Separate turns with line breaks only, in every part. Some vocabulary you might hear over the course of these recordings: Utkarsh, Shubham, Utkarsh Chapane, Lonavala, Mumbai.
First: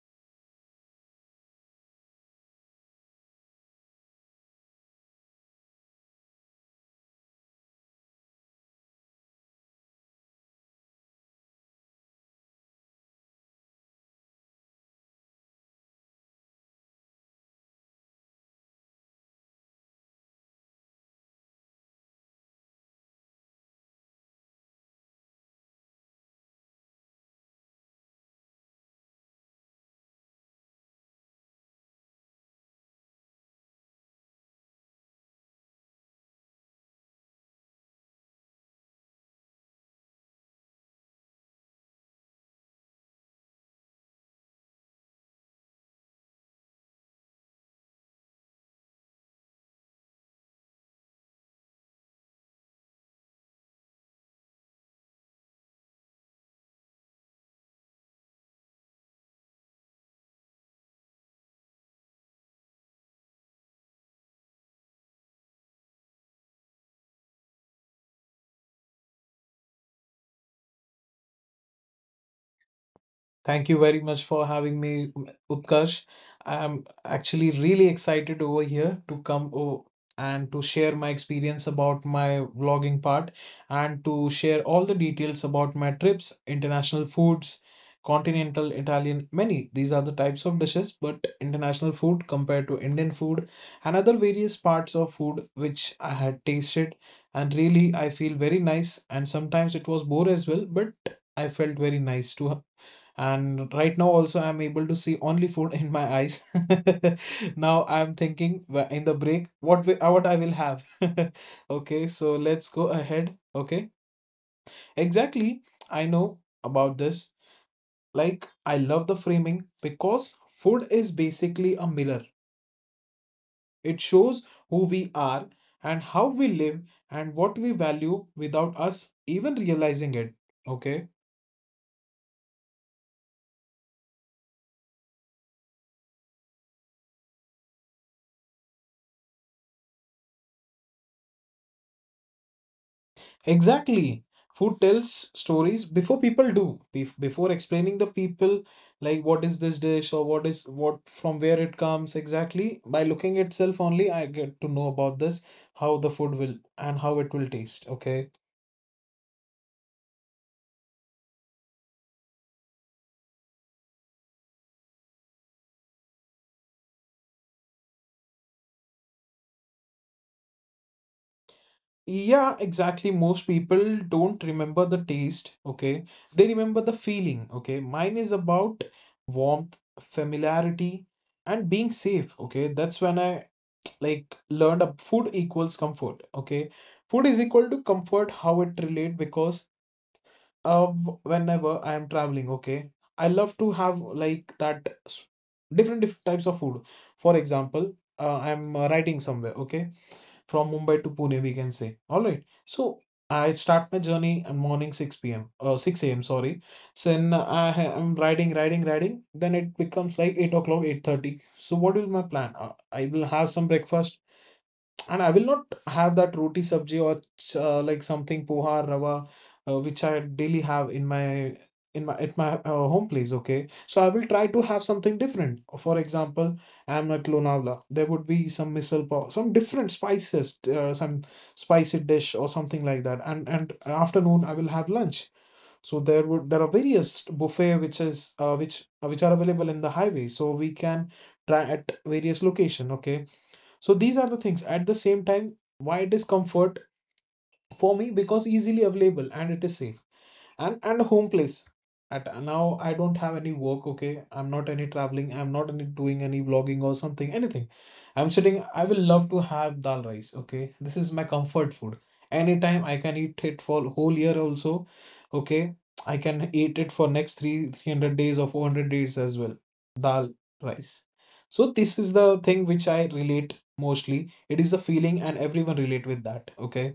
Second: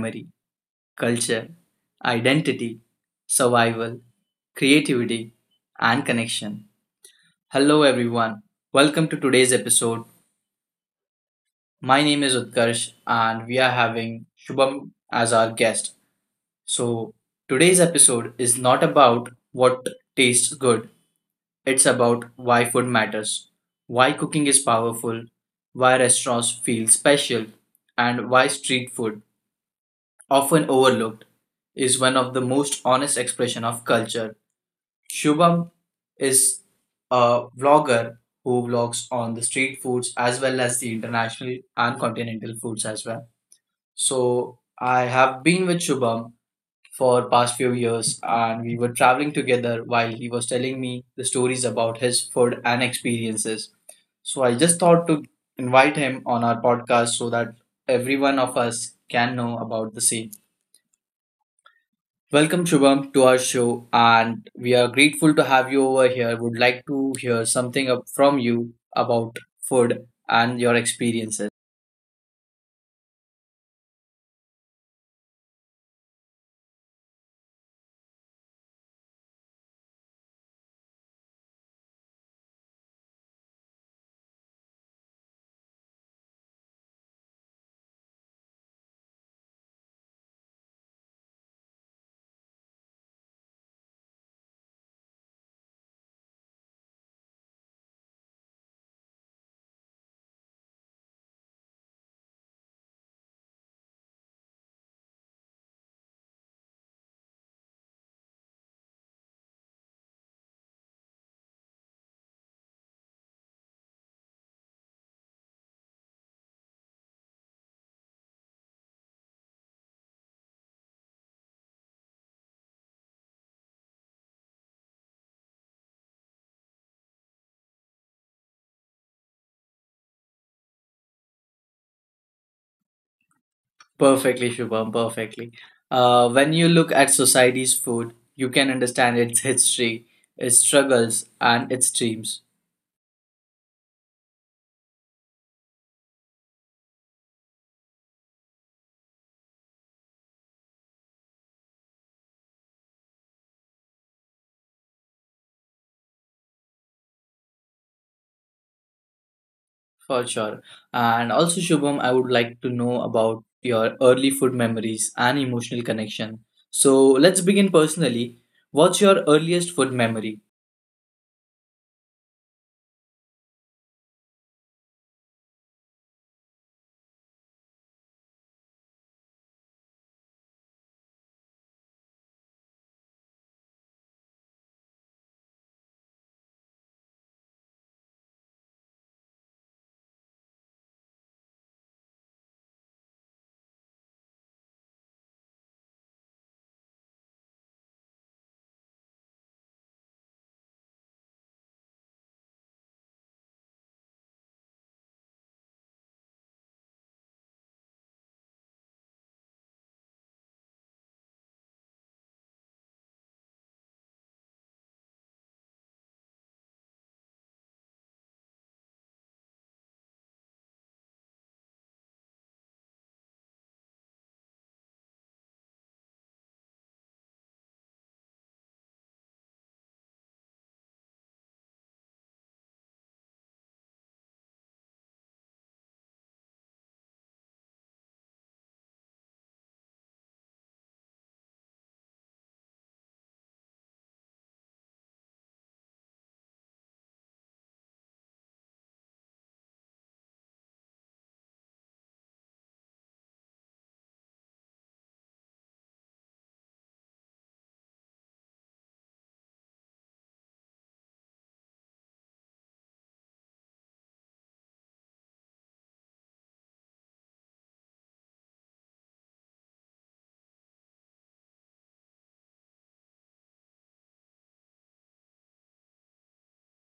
memory, culture, identity, survival, creativity, and connection. Hello everyone. Welcome to today's episode. My name is Utkarsh and we are having Shubham as our guest. So, today's episode is not about what tastes good, it's about why food matters, why cooking is powerful, why restaurants feel special, and why street food, often overlooked, is one of the most honest expression of culture. Shubham is a vlogger who vlogs on the street foods as well as the international and continental foods as well. So I have been with Shubham for past few years and we were traveling together while he was telling me the stories about his food and experiences. So I just thought to invite him on our podcast so that every one of us can know about the same. Welcome Shubham to our show and we are grateful to have you over here. Would like to hear something up from you about food and your experiences.
Thank you very much for having me, Utkarsh. I'm actually really excited over here to and to share my experience about my vlogging part and to share all the details about my trips, international foods, continental Italian, many. These are the types of dishes, but international food compared to Indian food and other various parts of food which I had tasted. And really, I feel very nice. And sometimes it was bore as well, but I felt very nice to, and right now also I'm able to see only food in my eyes. Now I'm thinking in the break what I will have. Okay, so let's go ahead. Okay. Exactly. I know about this. Like, I love the framing because food is basically a mirror. It shows who we are and how we live and what we value without us even realizing it. Okay.
Perfectly, Shubham, perfectly. When you look at society's food, you can understand its history, its struggles, and its dreams,
Exactly. Food tells stories before people do. Before explaining the people, like what is this dish or what is what from where it comes exactly. By looking itself only, I get to know about this, how the food will and how it will taste. Okay.
for sure. And also, Shubham, I would like to know about your early food memories and emotional connection. So let's begin personally. What's your earliest food memory?
Yeah, exactly. Most people don't remember the taste. Okay. They remember the feeling. Okay. Mine is about warmth, familiarity, and being safe. Okay. That's when I like learned up food equals comfort. Okay, food is equal to comfort. How it relate? Because uh whenever I am traveling, okay, I love to have like that different different types of food. For example, I'm writing somewhere, okay, from Mumbai to Pune we can say, all right? So I start my journey in morning 6 p.m. 6 a.m., sorry. So then I'm riding riding riding. Then it becomes like 8 o'clock, 8:30. So what is my plan? I will have some breakfast, and I will not have that roti sabji or like something poha rava, which I daily have in my at my home place. Okay, so I will try to have something different. For example, I am at Lonavala. There would be some misal pav, some different spices, some spicy dish or something like that. And afternoon I will have lunch. So there are various buffet which is which are available in the highway. So we can try at various location. Okay, so these are the things. At the same time, why it is comfort for me? Because easily available and it is safe. And home place, at now I don't have any work. Okay, I'm not any traveling, I'm not any doing any vlogging or something anything. I'm sitting, I will love to have dal rice. Okay, this is my comfort food. Anytime I can eat it for whole year also. Okay, I can eat it for next three 300 days or 400 days as well. Dal rice. So this is the thing which I relate mostly. It is the feeling and everyone relate with that. Okay.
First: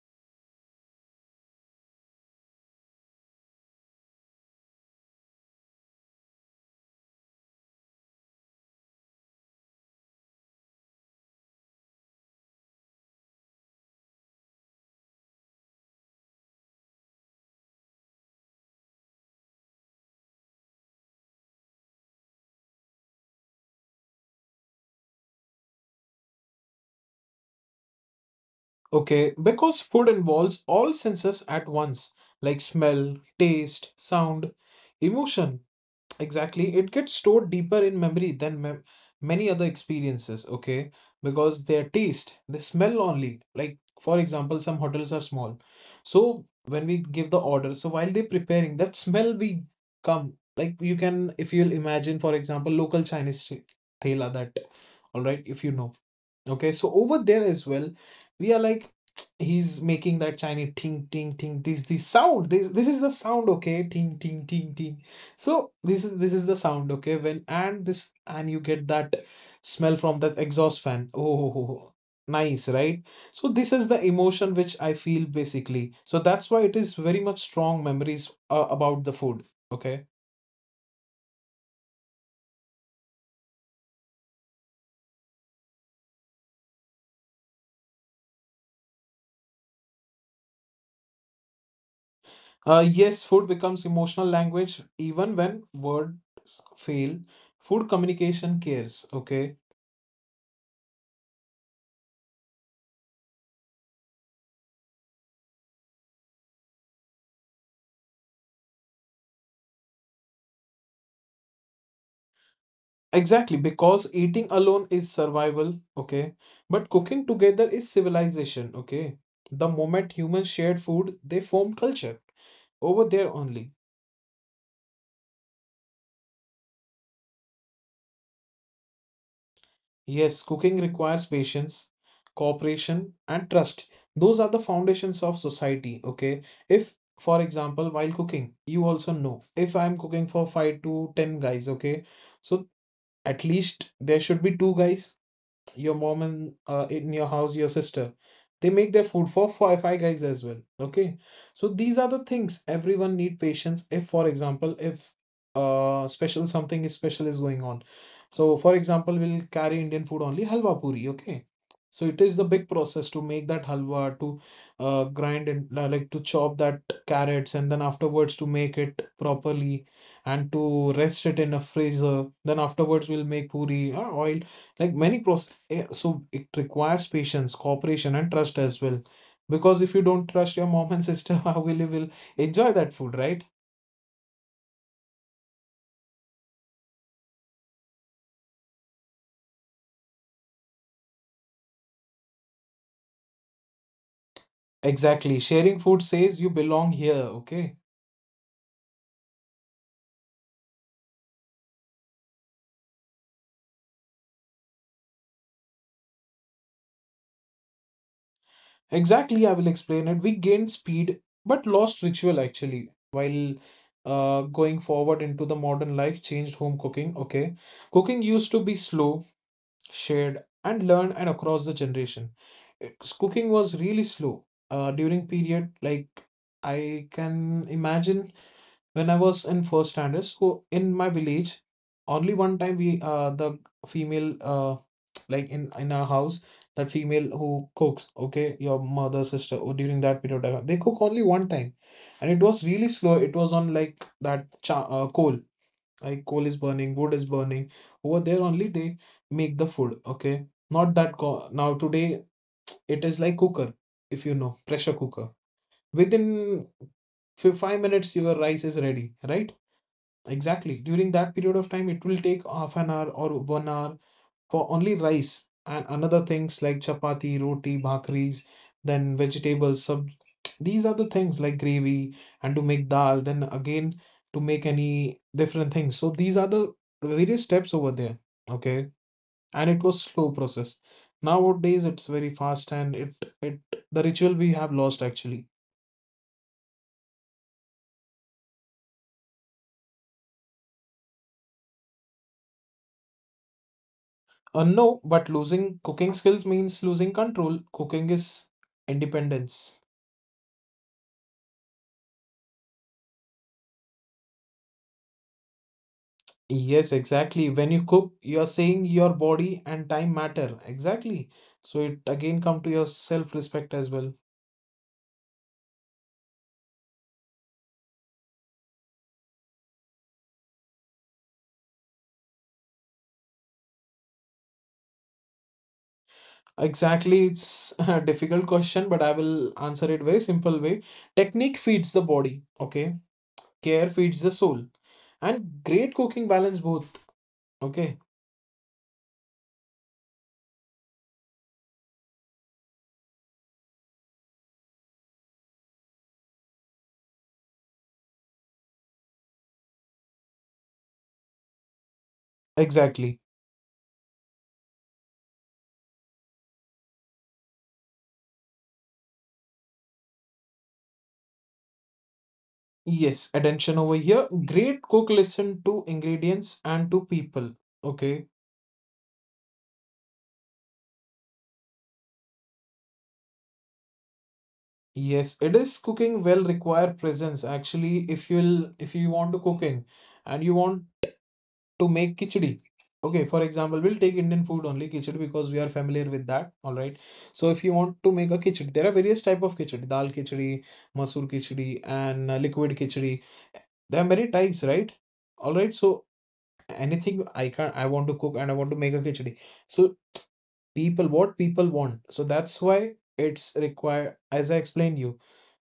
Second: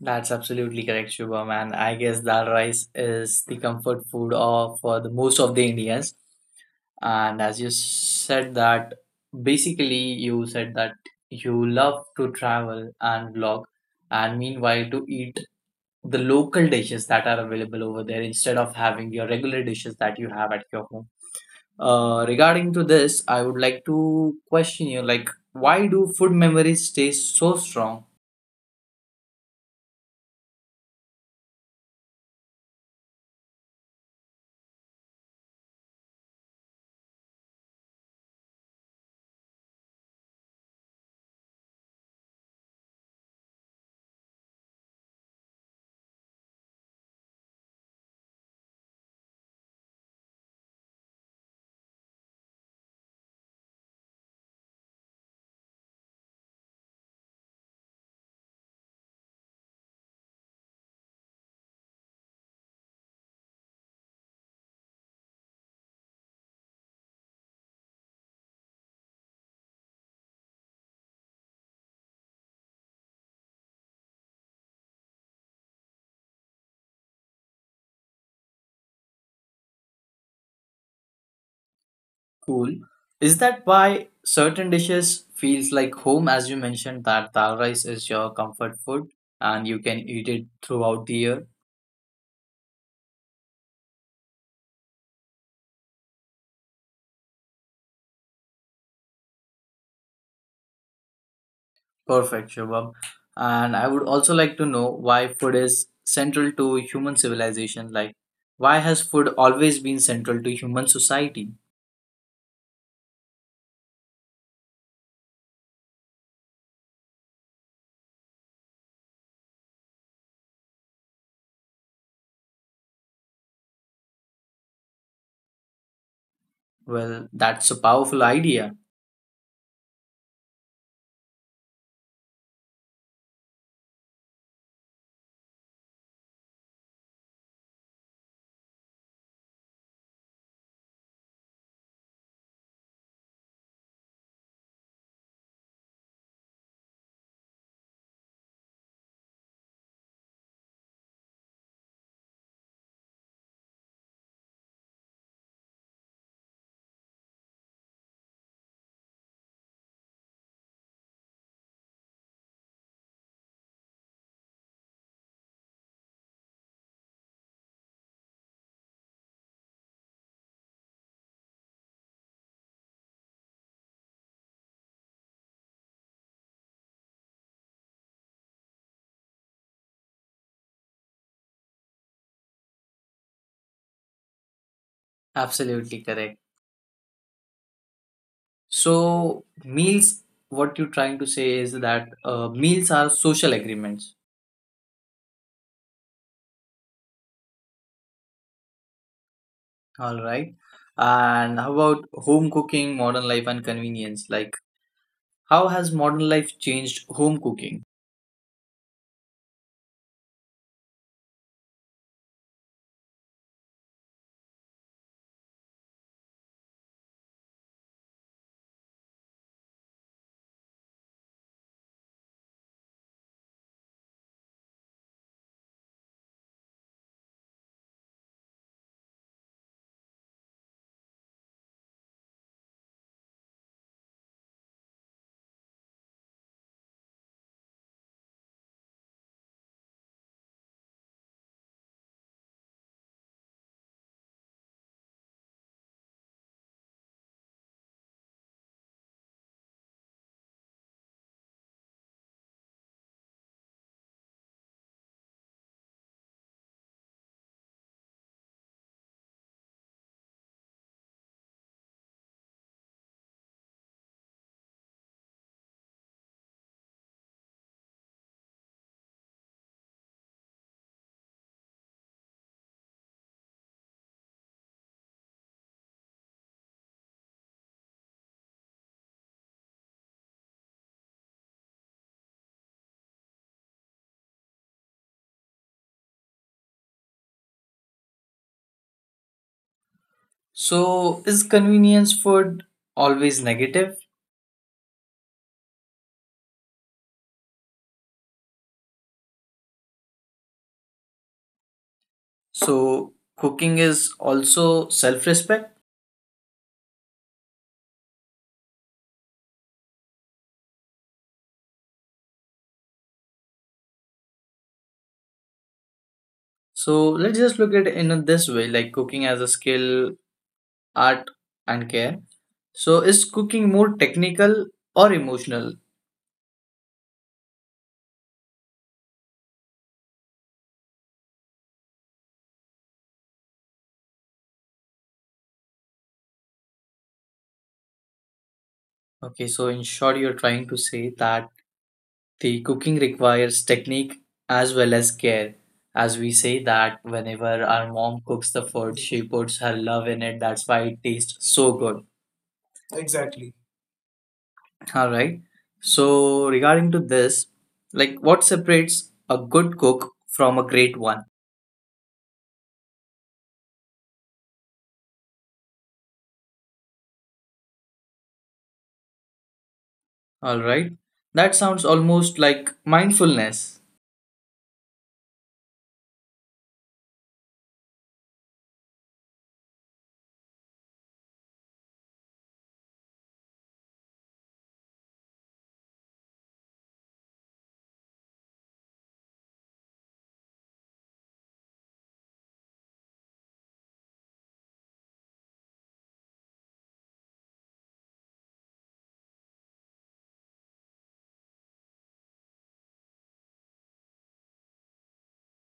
That's absolutely correct, Shubham. And I guess dal rice is the comfort food of for the most of the Indians. And as you said that, basically you said that you love to travel and vlog, and meanwhile to eat the local dishes that are available over there instead of having your regular dishes that you have at your home. Regarding to this, I would like to question you, like, why do food memories stay so strong?
Okay, because food involves all senses at once, like smell, taste, sound, emotion. Exactly. It gets stored deeper in memory than mem many other experiences, okay? Because their taste, they smell only. Like, for example, some hotels are small. So when we give the order, so while they're preparing, that smell we come. Like you can, if you'll imagine, for example, local Chinese thela that, all right, if you know. Okay, so over there as well, we are like, he's making that Chinese ting ting ting. This sound. This is the sound. Okay, ting ting ting ting. So this is the sound, okay? When and this and you get that smell from that exhaust fan. Oh, nice, right? So this is the emotion which I feel basically. So that's why it is very much strong memories about the food, okay?
Cool. Is that why certain dishes feels like home, as you mentioned that dal rice is your comfort food and you can eat it throughout the year?
Yes, food becomes emotional language even when words fail. Food communication cares, okay?
Perfect, Shubham. And I would also like to know why food is central to human civilization. Like, why has food always been central to human society?
Exactly, because eating alone is survival, okay? But cooking together is civilization, okay? The moment humans shared food, they formed culture. Over there only.
Well, that's a powerful idea.
Yes, cooking requires patience, cooperation, and trust. Those are the foundations of society, okay? If, for example, while cooking, you also know if I'm cooking for 5 to 10 guys, okay? So at least there should be two guys, your mom and in your house your sister. They make their food for five, five guys as well. Okay, so these are the things. Everyone need patience. If, for example, if special something is special is going on. So for example, we'll carry Indian food only halwa puri. Okay, so it is the big process to make that halwa, to grind and like to chop that carrots, and then afterwards to make it properly and to rest it in a freezer. Then afterwards we'll make puri oil, like many processes. Yeah, so it requires patience, cooperation, and trust as well. Because if you don't trust your mom and sister, how will you will enjoy that food, right?
Absolutely correct. So, meals, what you're trying to say is that meals are social agreements.
Exactly. Sharing food says you belong here, okay?
All right. And how about home cooking, modern life, and convenience? Like, how has modern life changed home cooking?
Exactly, I will explain it. We gained speed but lost ritual actually, while going forward into the modern life, changed home cooking, okay? Cooking used to be slow, shared, and learned and across the generation. Cooking was really slow. During period, like, I can imagine when I was in first standard, so in my village, only one time we the female like in our house, that female who cooks, okay, your mother sister, or during that period of time, they cook only one time. And it was really slow. It was on like that coal, like coal is burning, wood is burning. Over there only, they make the food. Okay, not that now today it is like cooker. If you know, pressure cooker, within 5 minutes your rice is ready, right? Exactly. During that period of time, it will take half an hour or 1 hour for only rice and another things like chapati, roti, bhakris, then vegetables, sub. These are the things, like gravy, and to make dal, then again to make any different things. So these are the various steps over there. Okay. And it was slow process. Nowadays it's very fast, and it the ritual we have lost actually.
So, is convenience food always negative?
No, but losing cooking skills means losing control. Cooking is independence.
So cooking is also self-respect.
Yes, exactly. When you cook, you're saying your body and time matter. Exactly. So it again come to your self-respect as well.
So let's just look at it in this way, like cooking as a skill, art, and care. So is cooking more technical or emotional?
Exactly. It's a difficult question, but I will answer it very simple way. Technique feeds the body, okay? Care feeds the soul. And great cooking balance both, okay?
Okay, so in short, you're trying to say that the cooking requires technique as well as care. As we say that whenever our mom cooks the food, she puts her love in it. That's why it tastes so good.
Exactly.
All right. So regarding to this, like what separates a good cook from a great one?
Yes, attention over here. Great cook listen to ingredients and to people. Okay.
All right. That sounds almost like mindfulness.
Yes, it is cooking will require presence. Actually, if you'll if you want to cooking and you want to make khichdi. Okay, for example, we'll take Indian food only khichdi because we are familiar with that. All right. So if you want to make a khichdi, there are various type of khichdi, dal khichdi, masoor khichdi, and liquid khichdi. There are many types, right? All right. So anything I can I want to cook and I want to make a khichdi. So people, what people want, so that's why it's required. As I explained you,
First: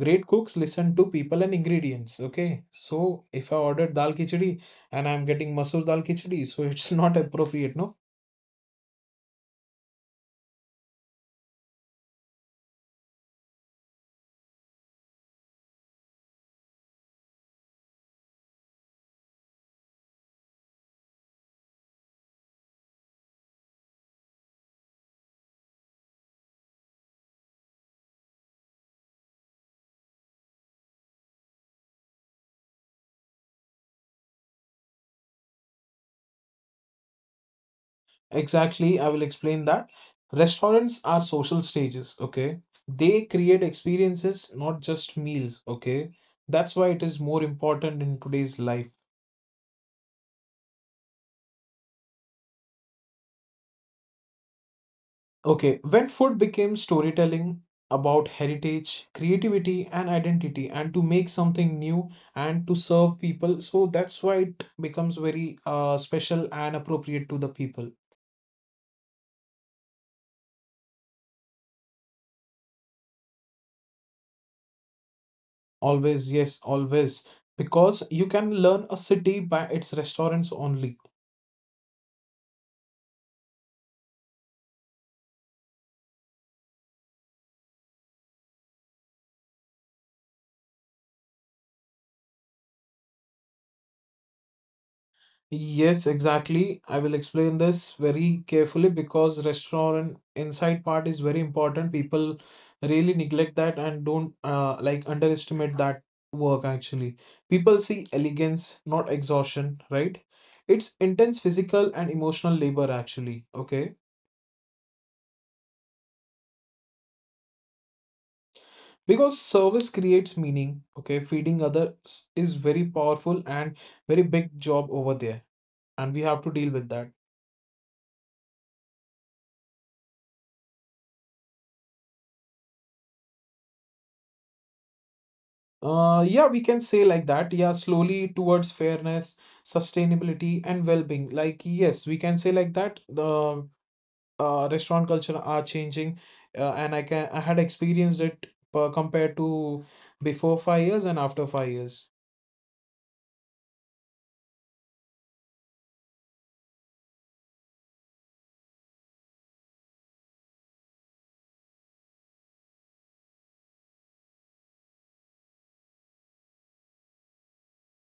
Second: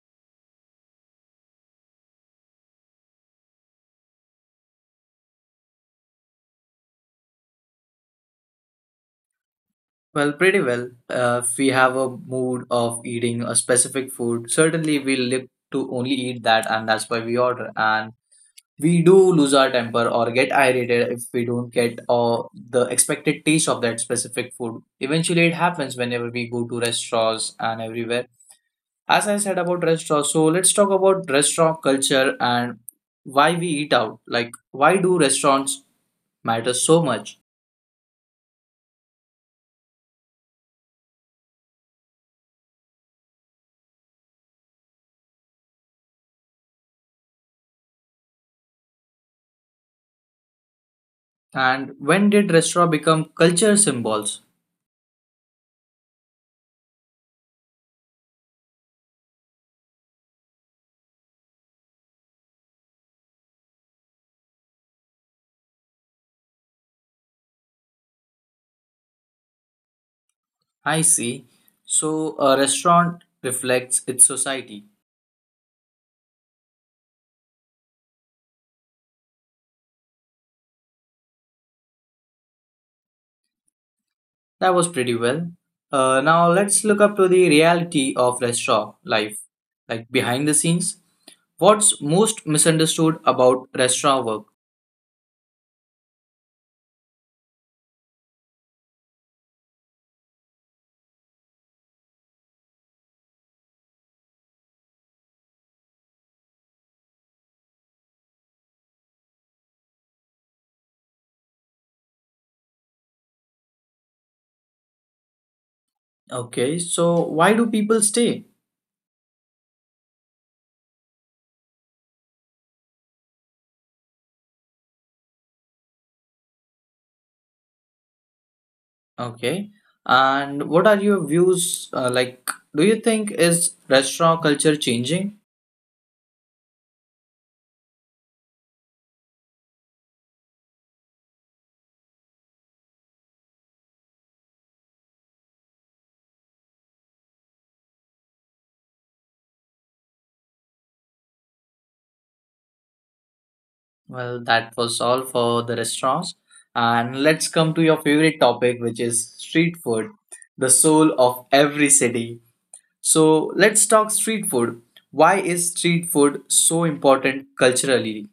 great cooks listen to people and ingredients, okay? So if I ordered dal khichdi and I'm getting masoor dal khichdi, so it's not appropriate, no?
Well, pretty well. If we have a mood of eating a specific food, certainly we live to only eat that, and that's why we order. And we do lose our temper or get irritated if we don't get the expected taste of that specific food. Eventually, it happens whenever we go to restaurants and everywhere. As I said about restaurants, so let's talk about restaurant culture and why we eat out. Like, why do restaurants matter so much?
Exactly, I will explain that. Restaurants are social stages, okay? They create experiences, not just meals, okay? That's why it is more important in today's life.
And when did restaurant become culture symbols?
Okay, when food became storytelling about heritage, creativity, and identity, and to make something new and to serve people, so that's why it becomes very special and appropriate to the people.
I see. So a restaurant reflects its society.
Always, yes, always. Because you can learn a city by its restaurants only.
That was pretty well. Now let's look up to the reality of restaurant life, like behind the scenes. What's most misunderstood about restaurant work?
Yes, exactly. I will explain this very carefully because restaurant inside part is very important. People really neglect that and don't like underestimate that work actually. People see elegance, not exhaustion, right? It's intense physical and emotional labor actually, okay?
Okay, so why do people stay?
Because service creates meaning, okay? Feeding others is very powerful and very big job over there, and we have to deal with that.
Okay. And what are your views? Do you think is restaurant culture changing?
Yeah, we can say like that. Yeah, slowly towards fairness, sustainability, and well-being. Like, yes, we can say like that. The restaurant culture are changing, and I had experienced it compared to before 5 years and after 5 years.
Well, that was all for the restaurants. And let's come to your favorite topic, which is street food, the soul of every city. So let's talk street food. Why is street food so important culturally?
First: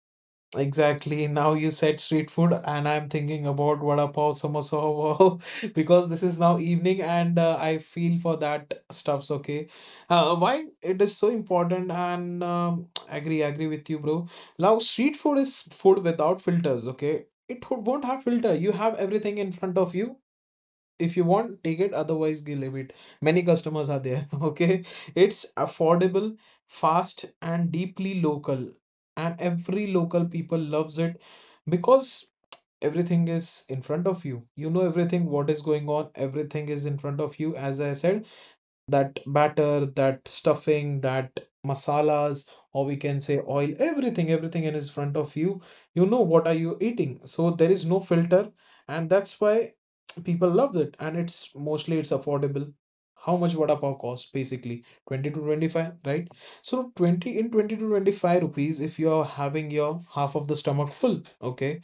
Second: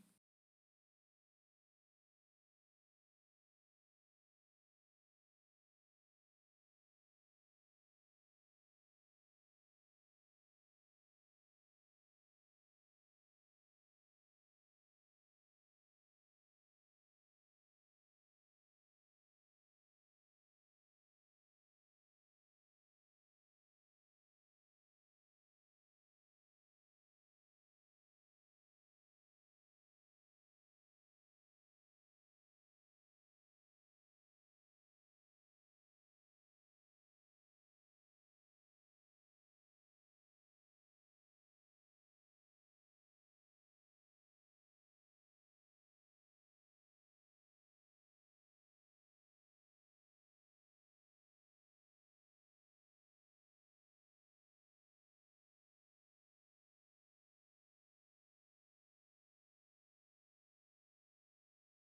Exactly. Now you said street food, and I'm thinking about vada pav, samosa, wow, because this is now evening, and I feel for that stuffs. Okay. Why it is so important? And agree, agree with you, bro. Now street food is food without filters. Okay, it won't have filter. You have everything in front of you. If you want, take it, otherwise you leave it. Many customers are there okay, it's affordable, fast and deeply local, and every local people loves it, because everything is in front of you. You know everything what is going on, everything is in front of you. As I said, that batter, that stuffing, that masalas, or we can say oil, everything, everything in his front of you. You know what are you eating. So there is no filter, and that's why people love it. And it's mostly it's affordable. How much vada pav cost basically? 20 to 25, right? So 20 in 20 to 25 rupees if you are having your half of the stomach full, okay?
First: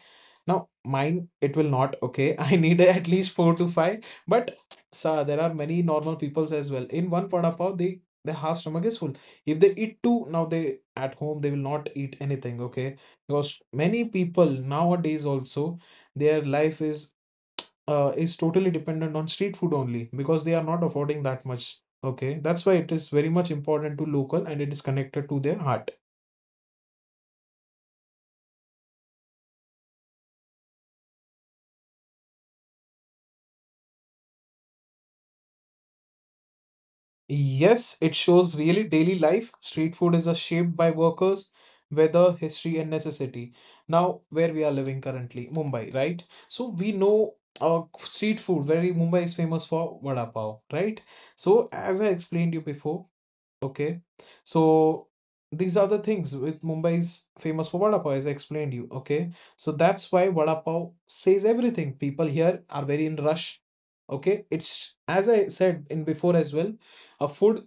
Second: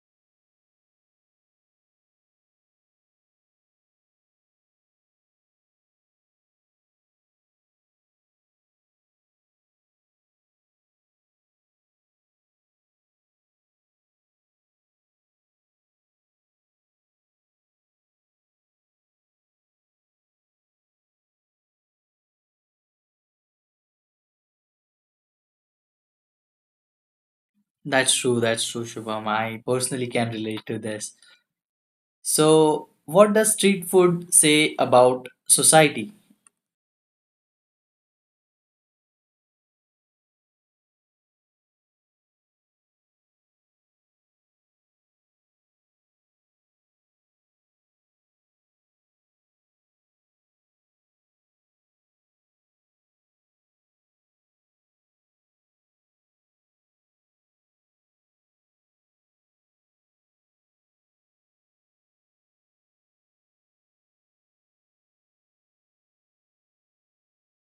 Now mine it will not, okay? I need at least four to five, but so there are many normal peoples as well. In one vada pav, they their half stomach is full. If they eat two, now they at home they will not eat anything. Okay, because many people nowadays also their life is totally dependent on street food only because they are not affording that much. Okay, that's why it is very much important to local and it is connected to their heart.
That's true, Shubham. I personally can relate to this. So, what does street food say about society?
Yes, it shows really daily life. Street food is a shaped by workers, weather, history, and necessity. Now, where we are living currently, Mumbai, right? So we know, street food, very Mumbai is famous for vada pav, right? So as I explained you before. Okay. So these are the things with Mumbai is famous for vada pav, as I explained you. Okay. So that's why vada pav says everything. People here are very in rush. Okay. It's as I said in before as well, a food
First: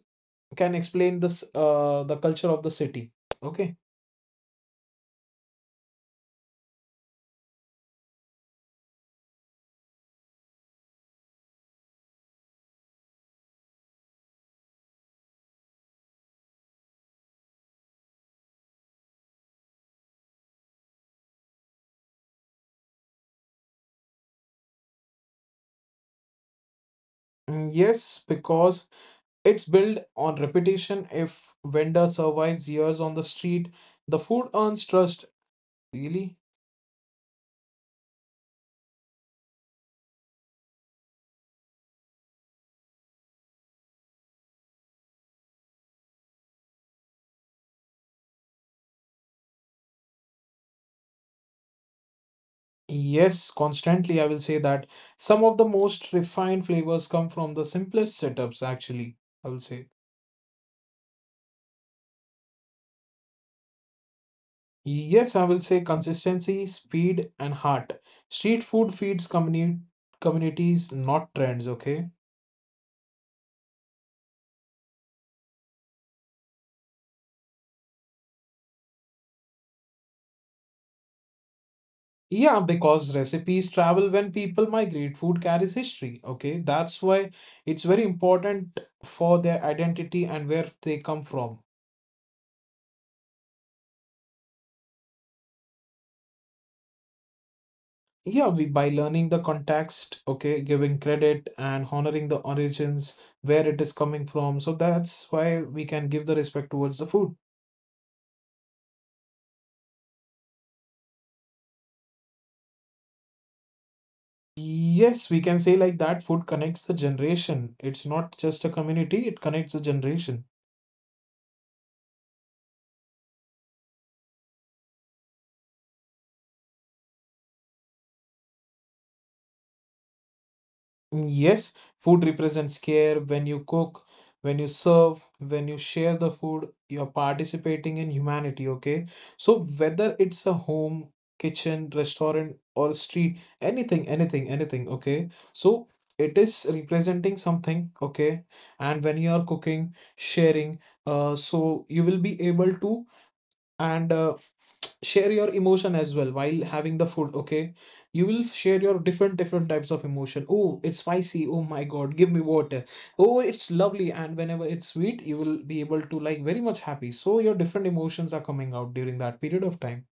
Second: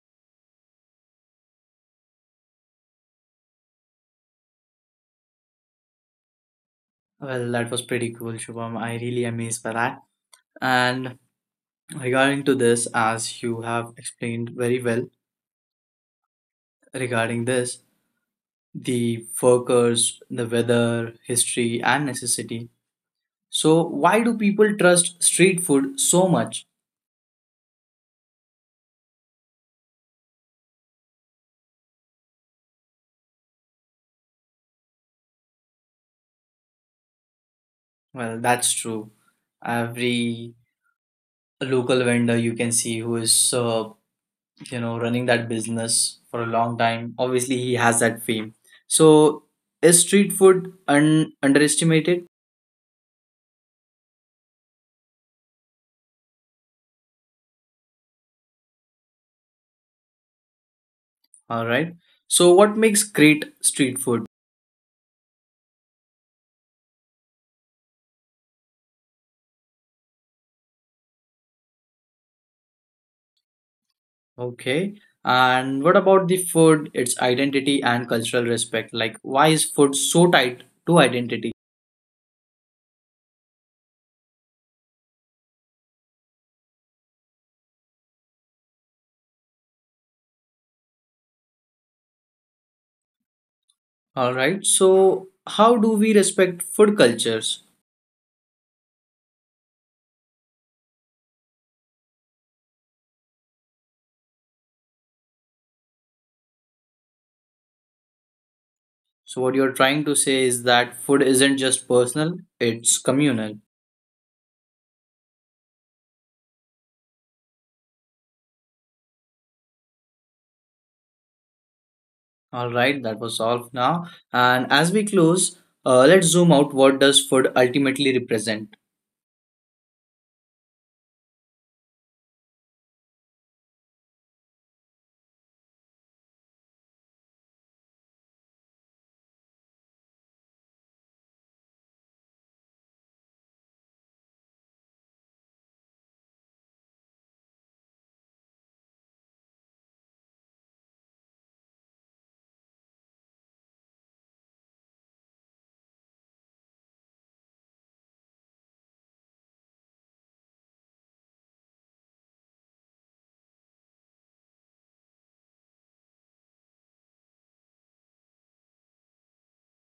can explain this, uh, the culture of the city. Okay.
Well, that was pretty cool, Shubham. I really amazed by that. And regarding to this, as you have explained very well regarding this, the workers, the weather, history, and necessity. So, why do people trust street food so much?
Mm, yes, because it's built on repetition. If vendor survives years on the street, the food earns trust. Really?
Well, that's true. Every local vendor you can see who is, you know, running that business for a long time, obviously he has that fame. So, is street food underestimated?
Yes, constantly I will say that some of the most refined flavors come from the simplest setups, actually. I will say.
All right. So, what makes great street food?
Yes, I will say consistency, speed, and heart. Street food feeds communities, not trends, okay?
Okay. And what about the food, its identity and cultural respect? Like, why is food so tied to identity?
Yeah, because recipes travel when people migrate. Food carries history, okay? That's why it's very important for their identity and where they come from.
All right. So, how do we respect food cultures?
Yeah, we by learning the context, okay, giving credit and honoring the origins, where it is coming from. So that's why we can give the respect towards the food.
So, what you're trying to say is that food isn't just personal, it's communal.
Yes, we can say like that food connects the generation. It's not just a community, it connects the generation.
All right. That was all for now. And as we close, let's zoom out. What does food ultimately represent?
Yes, food represents care. When you cook, when you serve, when you share the food, you're participating in humanity, okay? So whether it's a home, kitchen, restaurant, or street, anything, okay? So it is representing something, okay? And when you are cooking, sharing, so you will be able to and share your emotion as well while having the food. Okay, you will share your different types of emotion. Oh, it's spicy, oh my god, give me water. Oh, it's lovely. And whenever it's sweet, you will be able to like very much happy. So your different emotions are coming out during that period of time.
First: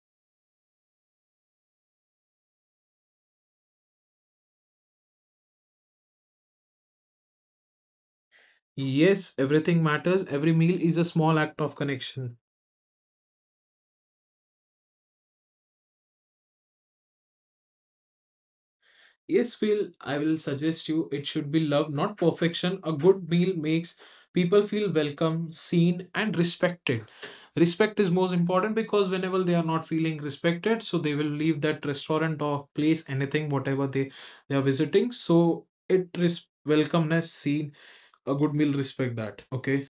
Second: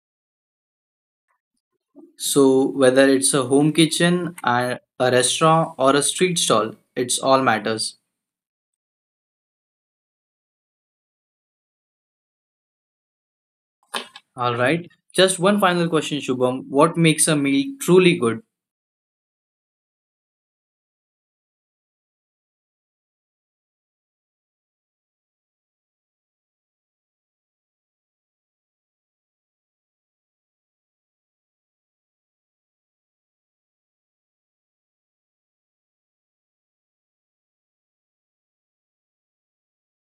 So, whether it's a home kitchen, a restaurant, or a street stall, it's all matters.
Yes, everything matters. Every meal is a small act of connection.
All right. Just one final question, Shubham. What makes a meal truly good?
Yes, Phil, I will suggest you it should be love, not perfection. A good meal makes people feel welcome, seen, and respected. Respect is most important because whenever they are not feeling respected, so they will leave that restaurant or place, anything, whatever they are visiting. So it is welcomeness, seen, a good meal, respect that. Okay.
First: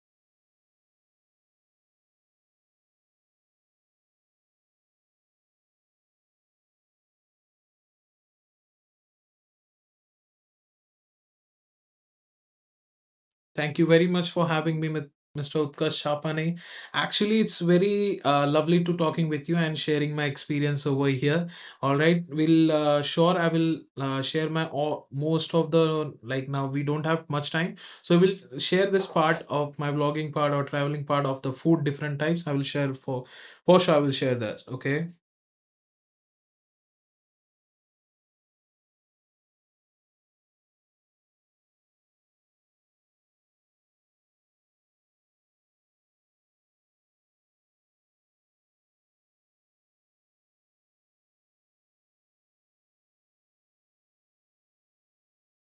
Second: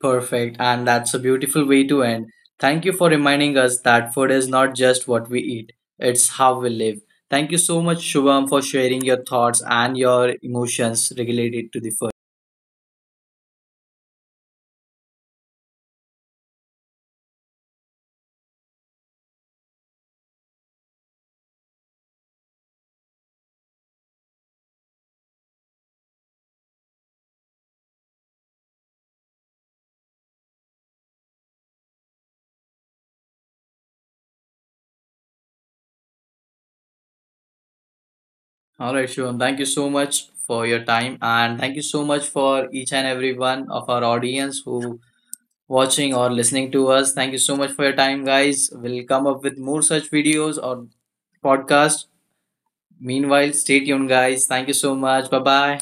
Perfect. And that's a beautiful way to end. Thank you for reminding us that food is not just what we eat, it's how we live. Thank you so much, Shubham, for sharing your thoughts and your emotions related to the food.
Thank you very much for having me, with Mr. Utkarsh Chapane. Actually, it's very lovely to talking with you and sharing my experience over here. All right, we'll, sure I will, share my all, most of the like now we don't have much time, so we'll share this part of my vlogging part or traveling part of the food different types. I will share for sure. I will share that. Okay.
All right, Shubham, thank you so much for your time. And thank you so much for each and every one of our audience who watching or listening to us. Thank you so much for your time, guys. We'll come up with more such videos or podcasts. Meanwhile, stay tuned, guys. Thank you so much. Bye bye.